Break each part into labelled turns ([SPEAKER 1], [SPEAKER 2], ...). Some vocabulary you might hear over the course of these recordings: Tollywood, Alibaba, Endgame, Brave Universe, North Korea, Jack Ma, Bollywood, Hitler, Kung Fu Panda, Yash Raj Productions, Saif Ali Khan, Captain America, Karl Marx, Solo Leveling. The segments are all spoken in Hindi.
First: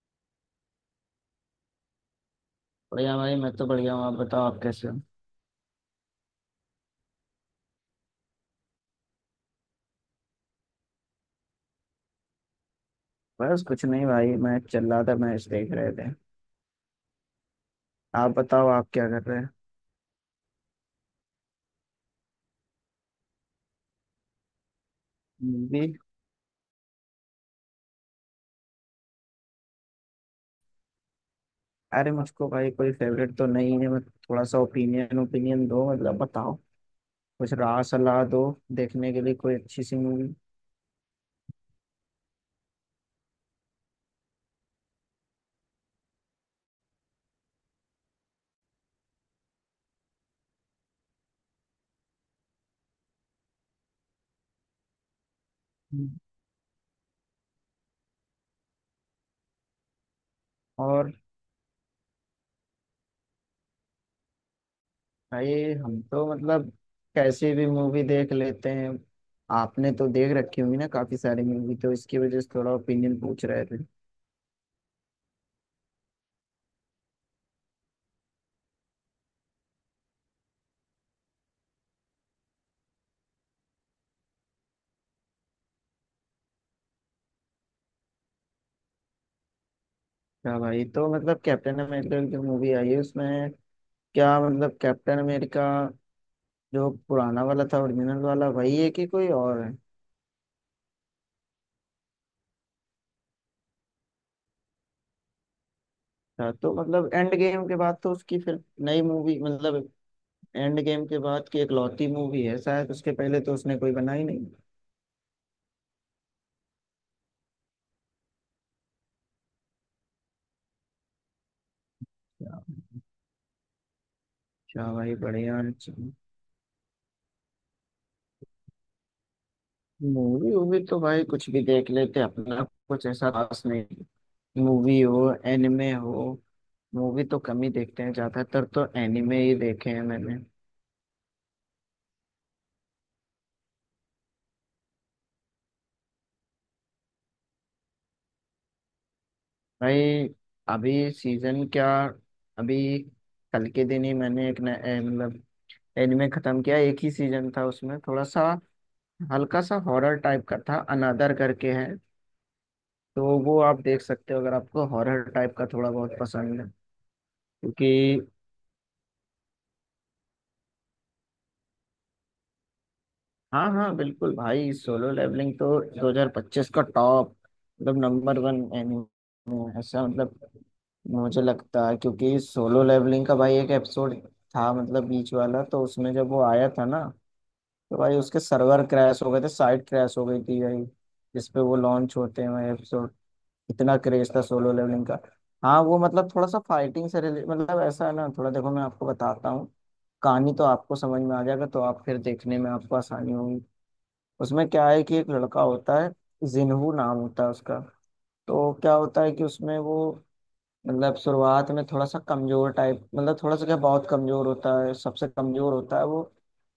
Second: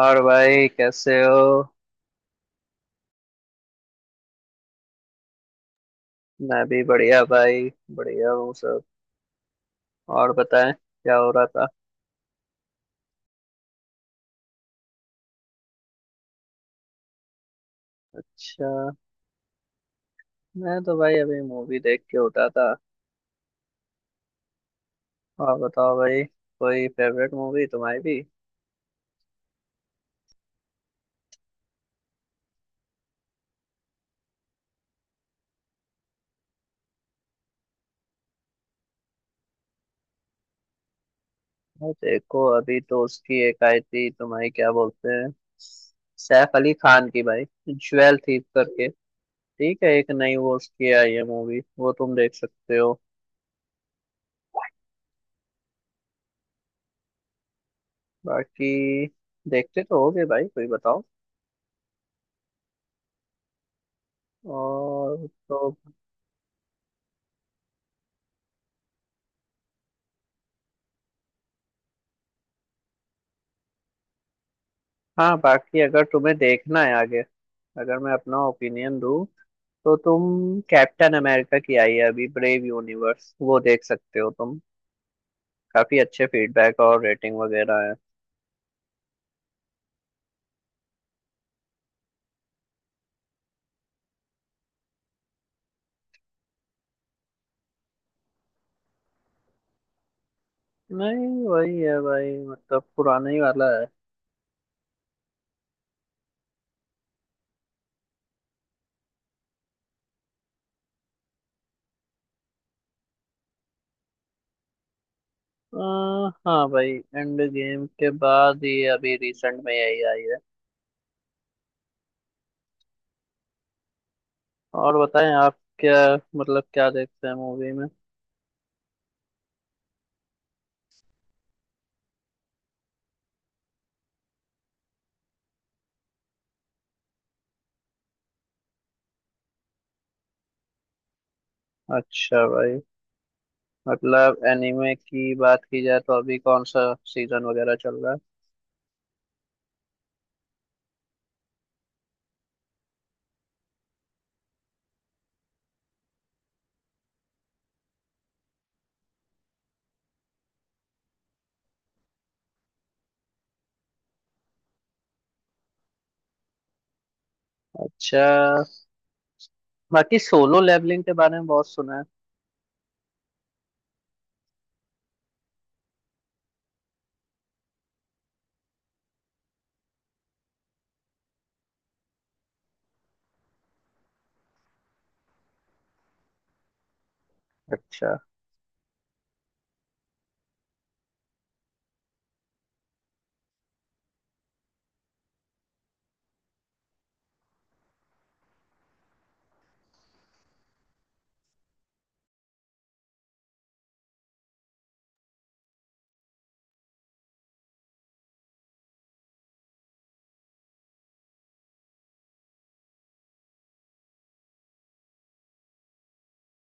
[SPEAKER 1] और भाई कैसे हो।
[SPEAKER 2] बढ़िया भाई, मैं तो बढ़िया हूँ। आप बताओ, आप कैसे हो?
[SPEAKER 1] मैं भी बढ़िया भाई। बढ़िया हूँ सब। और बताएं क्या हो रहा था।
[SPEAKER 2] बस कुछ नहीं भाई, मैं चल रहा था, मैच देख रहे थे। आप
[SPEAKER 1] अच्छा।
[SPEAKER 2] बताओ, आप क्या कर रहे हैं?
[SPEAKER 1] मैं तो भाई अभी मूवी देख के उठा था। और
[SPEAKER 2] मूवी?
[SPEAKER 1] बताओ भाई। कोई फेवरेट मूवी तुम्हारी भी।
[SPEAKER 2] अरे मुझको भाई कोई फेवरेट तो नहीं है। मैं थोड़ा सा ओपिनियन ओपिनियन दो, मतलब बताओ, कुछ राय सलाह दो देखने के लिए कोई अच्छी सी मूवी।
[SPEAKER 1] भाई देखो अभी तो उसकी एक आई थी तुम्हारी क्या बोलते हैं, सैफ अली खान की भाई, ज्वेल थी करके। ठीक है, एक नई वो उसकी आई है मूवी, वो तुम देख सकते हो।
[SPEAKER 2] हम्म।
[SPEAKER 1] बाकी देखते तो होगे भाई, कोई बताओ।
[SPEAKER 2] और
[SPEAKER 1] और
[SPEAKER 2] भाई,
[SPEAKER 1] तो।
[SPEAKER 2] हम तो मतलब कैसे भी मूवी देख लेते हैं। आपने तो देख रखी होंगी ना काफी सारी मूवी, तो इसकी वजह से थोड़ा ओपिनियन पूछ रहे थे।
[SPEAKER 1] हाँ बाकी अगर तुम्हें देखना है आगे, अगर मैं अपना ओपिनियन दूँ तो तुम कैप्टन अमेरिका की आई है अभी ब्रेव यूनिवर्स, वो देख सकते हो तुम। काफी अच्छे फीडबैक और रेटिंग वगैरह है।
[SPEAKER 2] क्या भाई, तो मतलब कैप्टन अमेरिका की मूवी आई है उसमें? क्या मतलब कैप्टन अमेरिका जो पुराना वाला था, ओरिजिनल वाला वही है कि कोई और है?
[SPEAKER 1] नहीं वही है भाई, मतलब पुराना ही वाला है।
[SPEAKER 2] अच्छा, तो मतलब एंड गेम के बाद तो उसकी फिर नई मूवी, मतलब एंड गेम के बाद की इकलौती मूवी है शायद, उसके पहले तो उसने कोई बनाई नहीं।
[SPEAKER 1] हाँ भाई, एंड गेम के बाद ये अभी रिसेंट में यही आई है।
[SPEAKER 2] अच्छा।
[SPEAKER 1] और
[SPEAKER 2] भाई
[SPEAKER 1] बताएं आप
[SPEAKER 2] बढ़िया।
[SPEAKER 1] क्या, मतलब क्या देखते हैं मूवी में।
[SPEAKER 2] मूवी वूवी तो भाई कुछ भी देख लेते अपना, कुछ ऐसा खास नहीं। मूवी हो, एनिमे हो। मूवी तो कम ही देखते हैं, ज्यादातर तो एनिमे ही देखे हैं मैंने।
[SPEAKER 1] अच्छा भाई, मतलब एनिमे की बात की जाए तो अभी कौन सा सीजन वगैरह चल रहा है।
[SPEAKER 2] भाई अभी सीजन क्या, अभी कल के दिन ही मैंने एक नया- ए, मतलब एनिमे खत्म किया। एक ही सीजन था उसमें, थोड़ा सा हल्का सा हॉरर टाइप का था, अनादर करके है। तो वो आप देख सकते हो अगर आपको हॉरर टाइप का थोड़ा बहुत पसंद है क्योंकि।
[SPEAKER 1] अच्छा, बाकी सोलो लेवलिंग के बारे में बहुत सुना है।
[SPEAKER 2] हाँ हाँ, बिल्कुल भाई। सोलो लेवलिंग तो 2025 का टॉप, मतलब नंबर वन एनिमे ऐसा, मतलब मुझे लगता है। क्योंकि सोलो लेवलिंग का भाई एक एपिसोड था, मतलब बीच वाला, तो उसमें जब वो आया था ना, तो
[SPEAKER 1] अच्छा।
[SPEAKER 2] भाई उसके सर्वर क्रैश हो गए थे, साइट क्रैश हो गई थी भाई जिसपे वो लॉन्च होते हैं भाई एपिसोड। इतना क्रेज था सोलो लेवलिंग का। हाँ वो मतलब थोड़ा सा फाइटिंग से रिले मतलब ऐसा है ना। थोड़ा देखो, मैं आपको बताता हूँ कहानी, तो आपको समझ में आ जाएगा, तो आप फिर देखने में आपको आसानी होगी। उसमें क्या है कि एक लड़का होता है, जिन्हू नाम होता है उसका। तो क्या होता है कि उसमें वो मतलब शुरुआत में थोड़ा सा कमजोर टाइप, मतलब थोड़ा सा क्या, बहुत कमजोर होता है, सबसे कमजोर होता है वो।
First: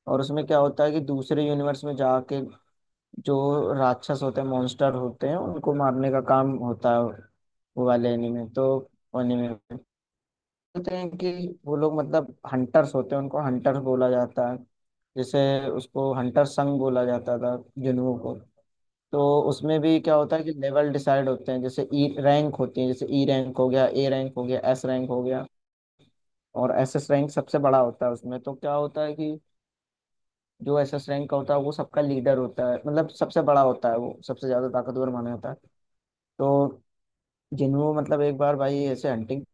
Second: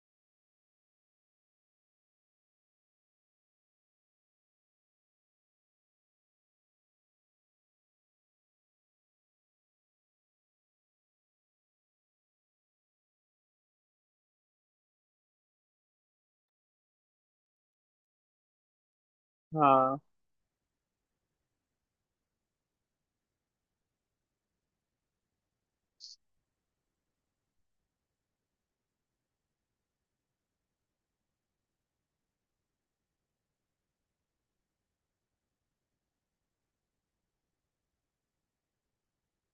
[SPEAKER 2] और उसमें क्या होता है कि दूसरे यूनिवर्स में जाके जो राक्षस होते हैं, मॉन्स्टर होते हैं, उनको मारने का काम होता है। वो वाले एनीमे, तो एनीमे में बोलते हैं कि वो लोग मतलब हंटर्स होते हैं, उनको हंटर्स बोला जाता है। जैसे उसको हंटर संग बोला जाता था, जुनू को। तो उसमें भी
[SPEAKER 1] हाँ
[SPEAKER 2] क्या होता है कि लेवल डिसाइड होते हैं, जैसे ई रैंक होती है, जैसे ई रैंक हो गया, ए रैंक हो गया, एस रैंक हो गया। और एस एस रैंक सबसे बड़ा होता है उसमें। तो क्या होता है कि जो एस एस रैंक का होता है वो सबका लीडर होता है, मतलब सबसे बड़ा होता है, वो सबसे ज्यादा ताकतवर माना जाता है। तो जिन्हों मतलब एक बार भाई ऐसे हंटिंग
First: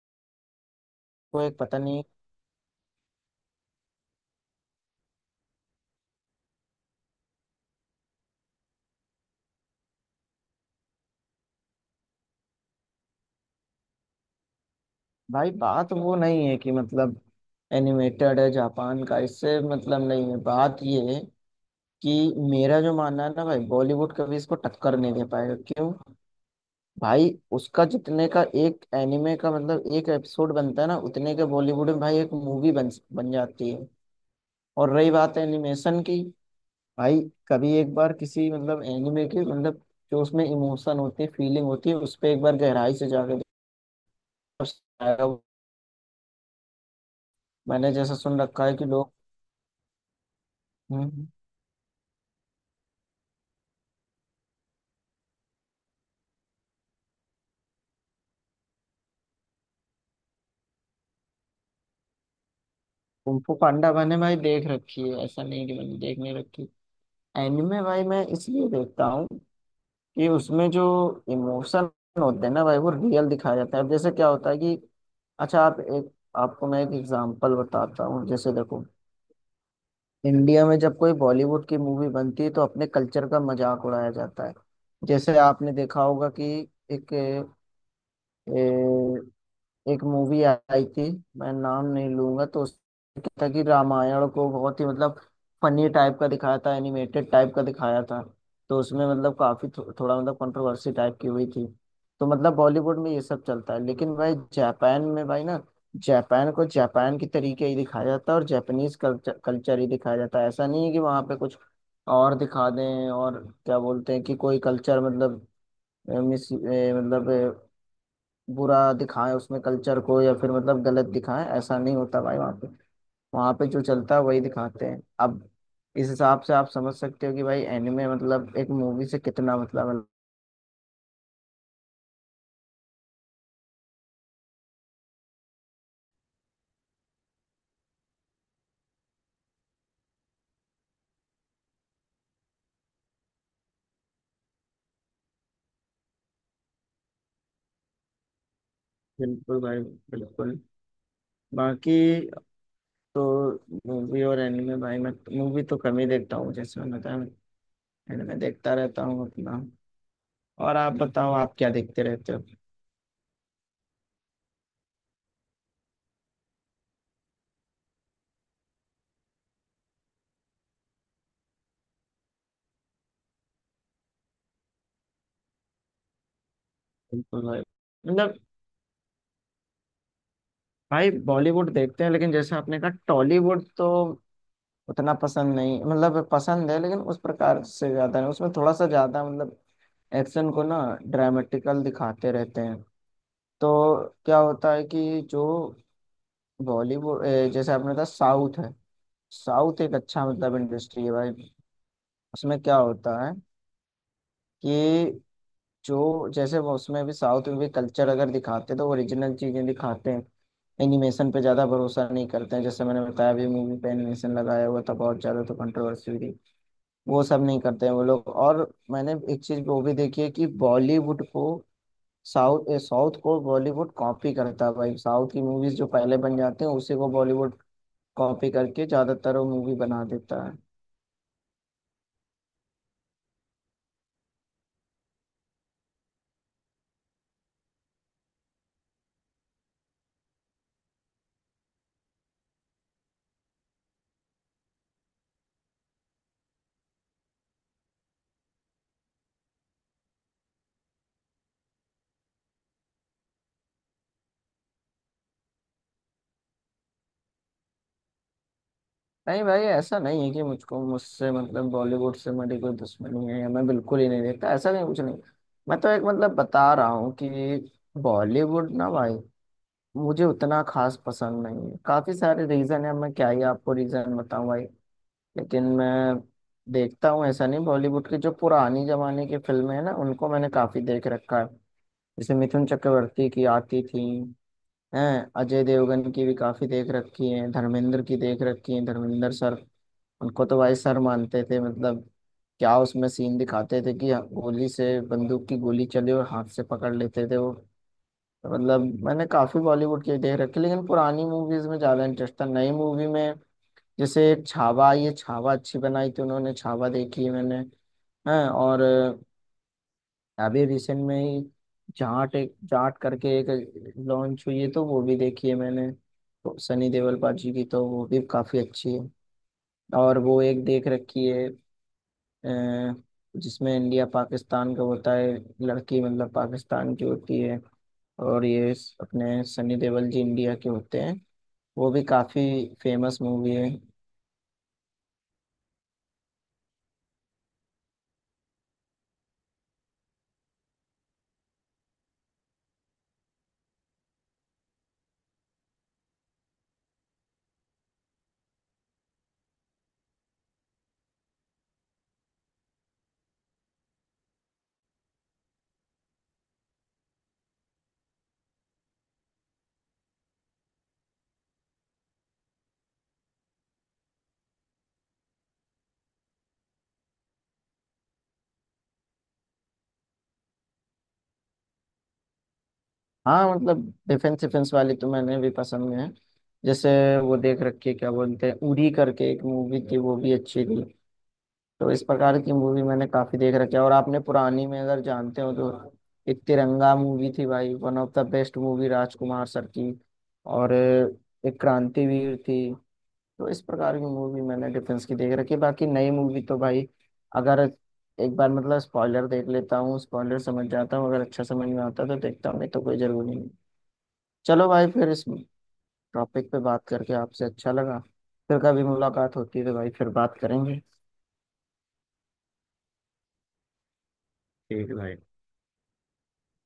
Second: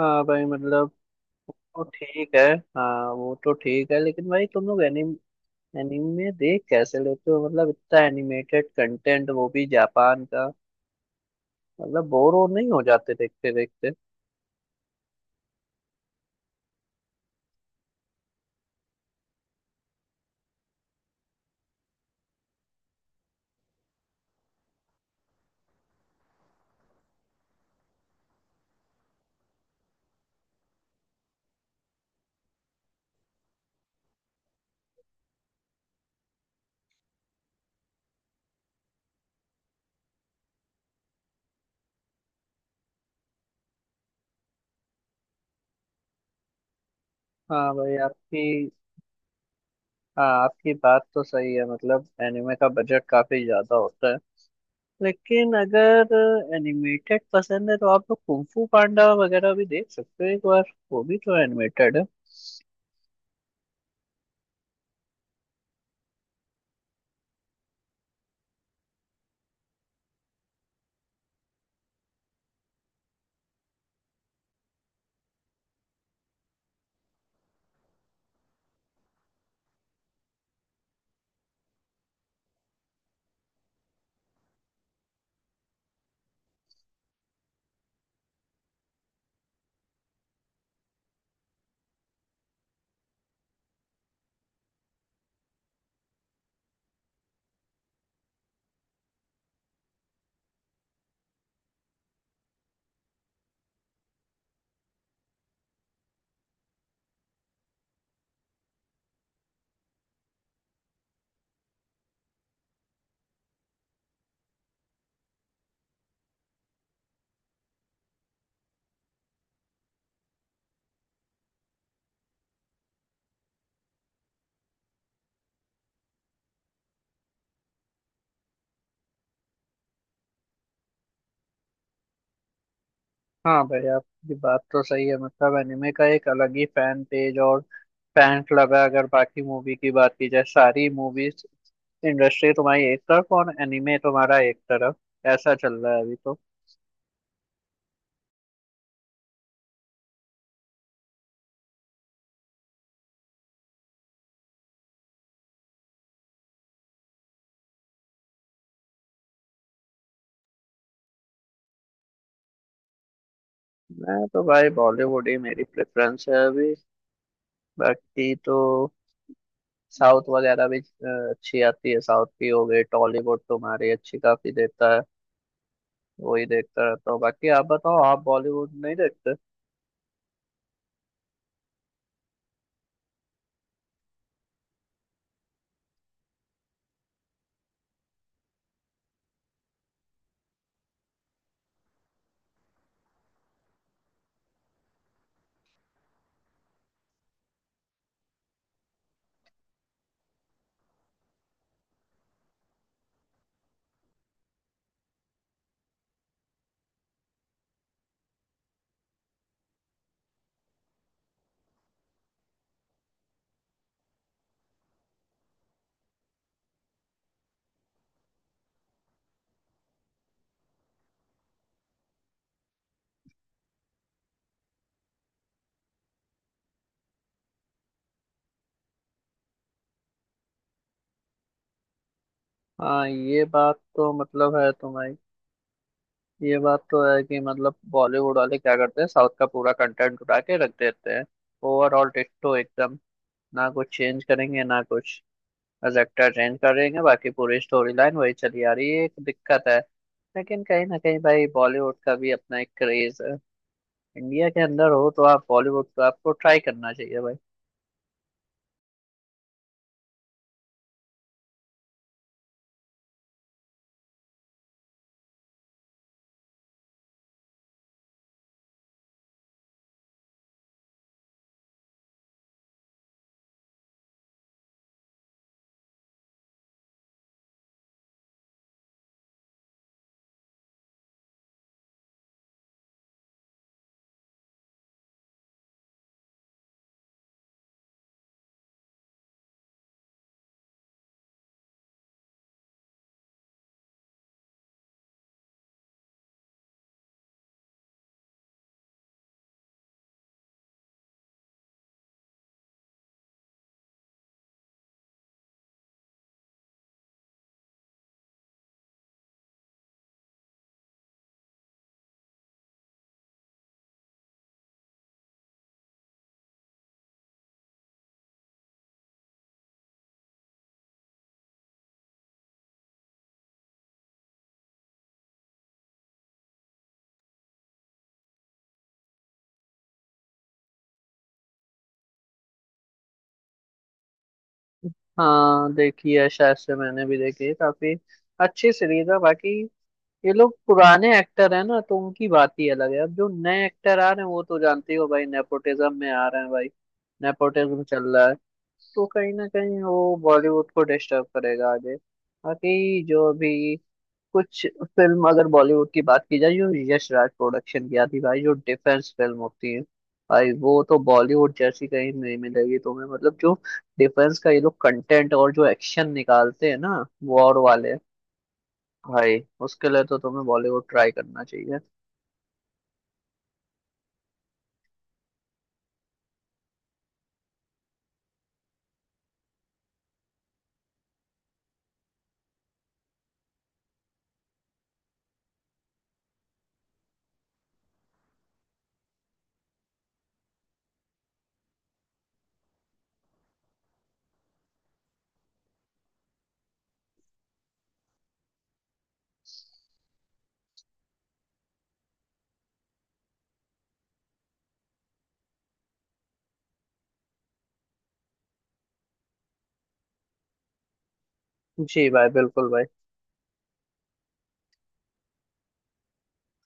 [SPEAKER 1] हाँ भाई मतलब।
[SPEAKER 2] को एक पता
[SPEAKER 1] वो
[SPEAKER 2] नहीं।
[SPEAKER 1] ठीक है। हाँ वो तो ठीक है, लेकिन भाई तुम लोग एनिमे देख कैसे लेते हो, मतलब इतना एनिमेटेड कंटेंट वो भी जापान का, मतलब बोर हो नहीं हो जाते देखते देखते।
[SPEAKER 2] भाई बात वो नहीं है कि मतलब एनिमेटेड है जापान का, इससे मतलब नहीं है। बात ये है कि मेरा जो मानना है ना भाई, बॉलीवुड कभी इसको टक्कर नहीं दे पाएगा। क्यों? भाई उसका जितने का एक एनिमे का मतलब एक एपिसोड बनता है ना, उतने के बॉलीवुड में भाई एक मूवी बन बन जाती है। और रही बात एनिमेशन की, भाई कभी एक बार किसी मतलब एनिमे के मतलब जो उसमें इमोशन होती है, फीलिंग होती है, उस पर एक बार गहराई से जाके देखो, उससे आएगा वो।
[SPEAKER 1] हाँ
[SPEAKER 2] मैंने
[SPEAKER 1] भाई
[SPEAKER 2] जैसा
[SPEAKER 1] आपकी।
[SPEAKER 2] सुन रखा है कि लोग
[SPEAKER 1] हाँ आपकी बात तो
[SPEAKER 2] हम्म,
[SPEAKER 1] सही है, मतलब एनिमे का बजट काफी ज्यादा होता है। लेकिन अगर एनिमेटेड पसंद है तो आप लोग कुंग फू पांडा वगैरह भी देख सकते हो एक बार। वो भी तो एनिमेटेड है।
[SPEAKER 2] कुंफू पांडा मैंने भाई देख रखी है, ऐसा नहीं कि मैंने देख नहीं रखी। एनिमे भाई मैं इसलिए देखता हूँ कि उसमें जो इमोशन होते हैं ना भाई, वो रियल दिखाया जाता है। अब जैसे क्या होता है कि अच्छा, आप एक, आपको मैं एक एग्जांपल बताता हूँ। जैसे देखो, इंडिया में जब कोई बॉलीवुड की मूवी बनती है तो अपने कल्चर का मजाक उड़ाया जाता है। जैसे आपने देखा होगा कि एक एक मूवी आई थी, मैं नाम नहीं लूंगा, तो उसमें क्या था कि रामायण को बहुत ही मतलब फनी टाइप का दिखाया था, एनिमेटेड टाइप का दिखाया था। तो उसमें मतलब काफी थोड़ा मतलब कंट्रोवर्सी टाइप की हुई थी। तो मतलब बॉलीवुड में ये सब चलता है, लेकिन भाई जापान में भाई ना, जापान को जापान के तरीके ही दिखाया जाता है, और जापानीज कल्चर कल्चर ही दिखाया जाता है। ऐसा नहीं है कि वहाँ पे कुछ और दिखा दें, और क्या बोलते हैं कि कोई कल्चर मतलब मिस मतलब बुरा दिखाएं उसमें, कल्चर को या फिर मतलब गलत दिखाएं, ऐसा नहीं होता भाई वहाँ पे। वहाँ पे जो चलता है वही दिखाते हैं। अब इस हिसाब से आप समझ सकते हो कि भाई एनिमे मतलब एक मूवी से कितना मतलब है।
[SPEAKER 1] हाँ भाई आपकी बात तो सही है, मतलब एनिमे का एक अलग ही फैन पेज और फैन क्लब है। अगर बाकी मूवी की बात की जाए, सारी मूवीज इंडस्ट्री तुम्हारी एक तरफ और एनिमे तुम्हारा एक तरफ, ऐसा चल रहा है अभी तो।
[SPEAKER 2] बिल्कुल भाई, बिल्कुल। बाकी तो मूवी और एनिमे भाई, मैं मूवी तो कम ही देखता हूँ, जैसे मैंने बताया। एनिमे देखता रहता हूँ अपना। और आप बताओ, आप क्या देखते रहते हो?
[SPEAKER 1] मैं तो भाई बॉलीवुड ही मेरी प्रेफरेंस है अभी। बाकी तो साउथ वगैरह भी अच्छी आती है, साउथ की हो गई टॉलीवुड तुम्हारी अच्छी काफी देखता है, वही देखता रहता हूँ।
[SPEAKER 2] बिल्कुल
[SPEAKER 1] बाकी
[SPEAKER 2] भाई,
[SPEAKER 1] आप बताओ, आप
[SPEAKER 2] मतलब
[SPEAKER 1] बॉलीवुड नहीं देखते।
[SPEAKER 2] भाई बॉलीवुड देखते हैं, लेकिन जैसे आपने कहा टॉलीवुड तो उतना पसंद नहीं, मतलब पसंद है लेकिन उस प्रकार से ज्यादा नहीं। उसमें थोड़ा सा ज्यादा मतलब एक्शन को ना ड्रामेटिकल दिखाते रहते हैं। तो क्या होता है कि जो बॉलीवुड जैसे आपने कहा साउथ है, साउथ एक अच्छा मतलब इंडस्ट्री है भाई। उसमें क्या होता है कि जो जैसे वो उसमें भी साउथ में भी कल्चर अगर दिखाते हैं तो ओरिजिनल चीजें दिखाते हैं। एनिमेशन पे ज्यादा भरोसा नहीं करते हैं, जैसे मैंने बताया अभी मूवी पे एनिमेशन लगाया हुआ था बहुत ज्यादा तो कंट्रोवर्सी हुई थी। वो सब नहीं करते हैं वो लोग। और मैंने एक चीज वो भी देखी है कि बॉलीवुड को साउथ साउथ को बॉलीवुड कॉपी करता है भाई। साउथ की मूवीज जो पहले बन जाते हैं उसी को बॉलीवुड कॉपी करके ज्यादातर वो मूवी बना देता है।
[SPEAKER 1] हाँ ये बात तो मतलब है तुम्हारी, ये बात तो है कि मतलब बॉलीवुड वाले क्या करते हैं साउथ का पूरा कंटेंट उठा के रख देते हैं। ओवरऑल डिट्टो एकदम, ना कुछ चेंज करेंगे ना कुछ, बस एक्टर चेंज करेंगे, बाकी पूरी स्टोरी लाइन वही चली आ रही है, एक दिक्कत है। लेकिन कहीं ना कहीं भाई बॉलीवुड का भी अपना एक क्रेज है। इंडिया के अंदर हो तो आप बॉलीवुड तो आपको ट्राई करना चाहिए भाई।
[SPEAKER 2] नहीं भाई, ऐसा नहीं है कि मुझको मुझसे मतलब बॉलीवुड से मेरी कोई दुश्मनी है या मैं बिल्कुल ही नहीं देखता, ऐसा नहीं, कुछ नहीं। मैं तो एक मतलब बता रहा हूँ कि बॉलीवुड ना भाई मुझे उतना खास पसंद नहीं है। काफी सारे रीजन है, मैं क्या ही आपको रीजन बताऊं भाई। लेकिन मैं देखता हूँ, ऐसा नहीं। बॉलीवुड की जो पुरानी जमाने की फिल्में हैं ना, उनको मैंने काफी देख रखा है। जैसे मिथुन चक्रवर्ती की आती थी, हैं, अजय देवगन की भी काफी देख रखी है, धर्मेंद्र की देख रखी है, धर्मेंद्र सर, उनको तो भाई सर मानते थे, मतलब क्या उसमें सीन दिखाते थे कि गोली से बंदूक की गोली चले और हाथ से पकड़ लेते थे वो। तो मतलब मैंने काफी बॉलीवुड की देख रखी लेकिन पुरानी मूवीज में ज्यादा इंटरेस्ट था, नई मूवी में जैसे छावा, ये छावा अच्छी बनाई थी उन्होंने, छावा देखी है मैंने। हैं और अभी रिसेंट में ही जाट, एक जाट करके एक लॉन्च हुई है, तो वो भी देखी है मैंने, तो सनी देओल पाजी की, तो वो भी काफी अच्छी है। और वो एक देख रखी है अ, जिसमें इंडिया पाकिस्तान का होता है, लड़की मतलब पाकिस्तान की होती है और ये अपने सनी देओल जी इंडिया के होते हैं। वो भी काफी फेमस मूवी है।
[SPEAKER 1] हाँ देखी है शायद से, मैंने भी देखी है, काफी अच्छी सीरीज है। बाकी ये लोग पुराने एक्टर हैं ना तो उनकी बात ही अलग है। अब जो नए एक्टर आ रहे हैं वो तो जानते ही हो भाई, नेपोटिज्म में आ रहे हैं भाई, नेपोटिज्म चल रहा है। तो कहीं ना कहीं वो बॉलीवुड को डिस्टर्ब करेगा आगे। बाकी जो भी कुछ फिल्म अगर बॉलीवुड की बात की जाए, जो यश राज प्रोडक्शन की आती भाई, जो डिफेंस फिल्म होती है भाई, वो तो बॉलीवुड जैसी कहीं नहीं मिलेगी तुम्हें। मतलब जो डिफेंस का ये लोग कंटेंट और जो एक्शन निकालते हैं ना, वॉर वाले, भाई उसके लिए तो तुम्हें बॉलीवुड ट्राई करना चाहिए।
[SPEAKER 2] हाँ मतलब डिफेंस डिफेंस वाली तो मैंने भी पसंद में है। जैसे वो देख रखी है, क्या बोलते हैं, उरी करके एक मूवी थी, वो भी अच्छी थी। तो इस प्रकार की मूवी मैंने काफी देख रखी है। और आपने पुरानी में अगर जानते हो तो एक तिरंगा मूवी थी भाई, one of the best movie, Rajkumar sir की। और एक क्रांतिवीर थी। तो इस प्रकार की मूवी मैंने डिफेंस की देख रखी है। बाकी नई मूवी तो भाई अगर एक बार मतलब स्पॉइलर देख लेता हूँ, स्पॉइलर समझ जाता हूँ, अगर अच्छा समझ में आता है तो देखता हूँ, नहीं तो कोई जरूरी नहीं। चलो भाई, फिर इस टॉपिक पे बात करके आपसे अच्छा लगा। फिर कभी मुलाकात होती है तो भाई फिर बात करेंगे।
[SPEAKER 1] जी भाई, बिल्कुल भाई।
[SPEAKER 2] ठीक है भाई।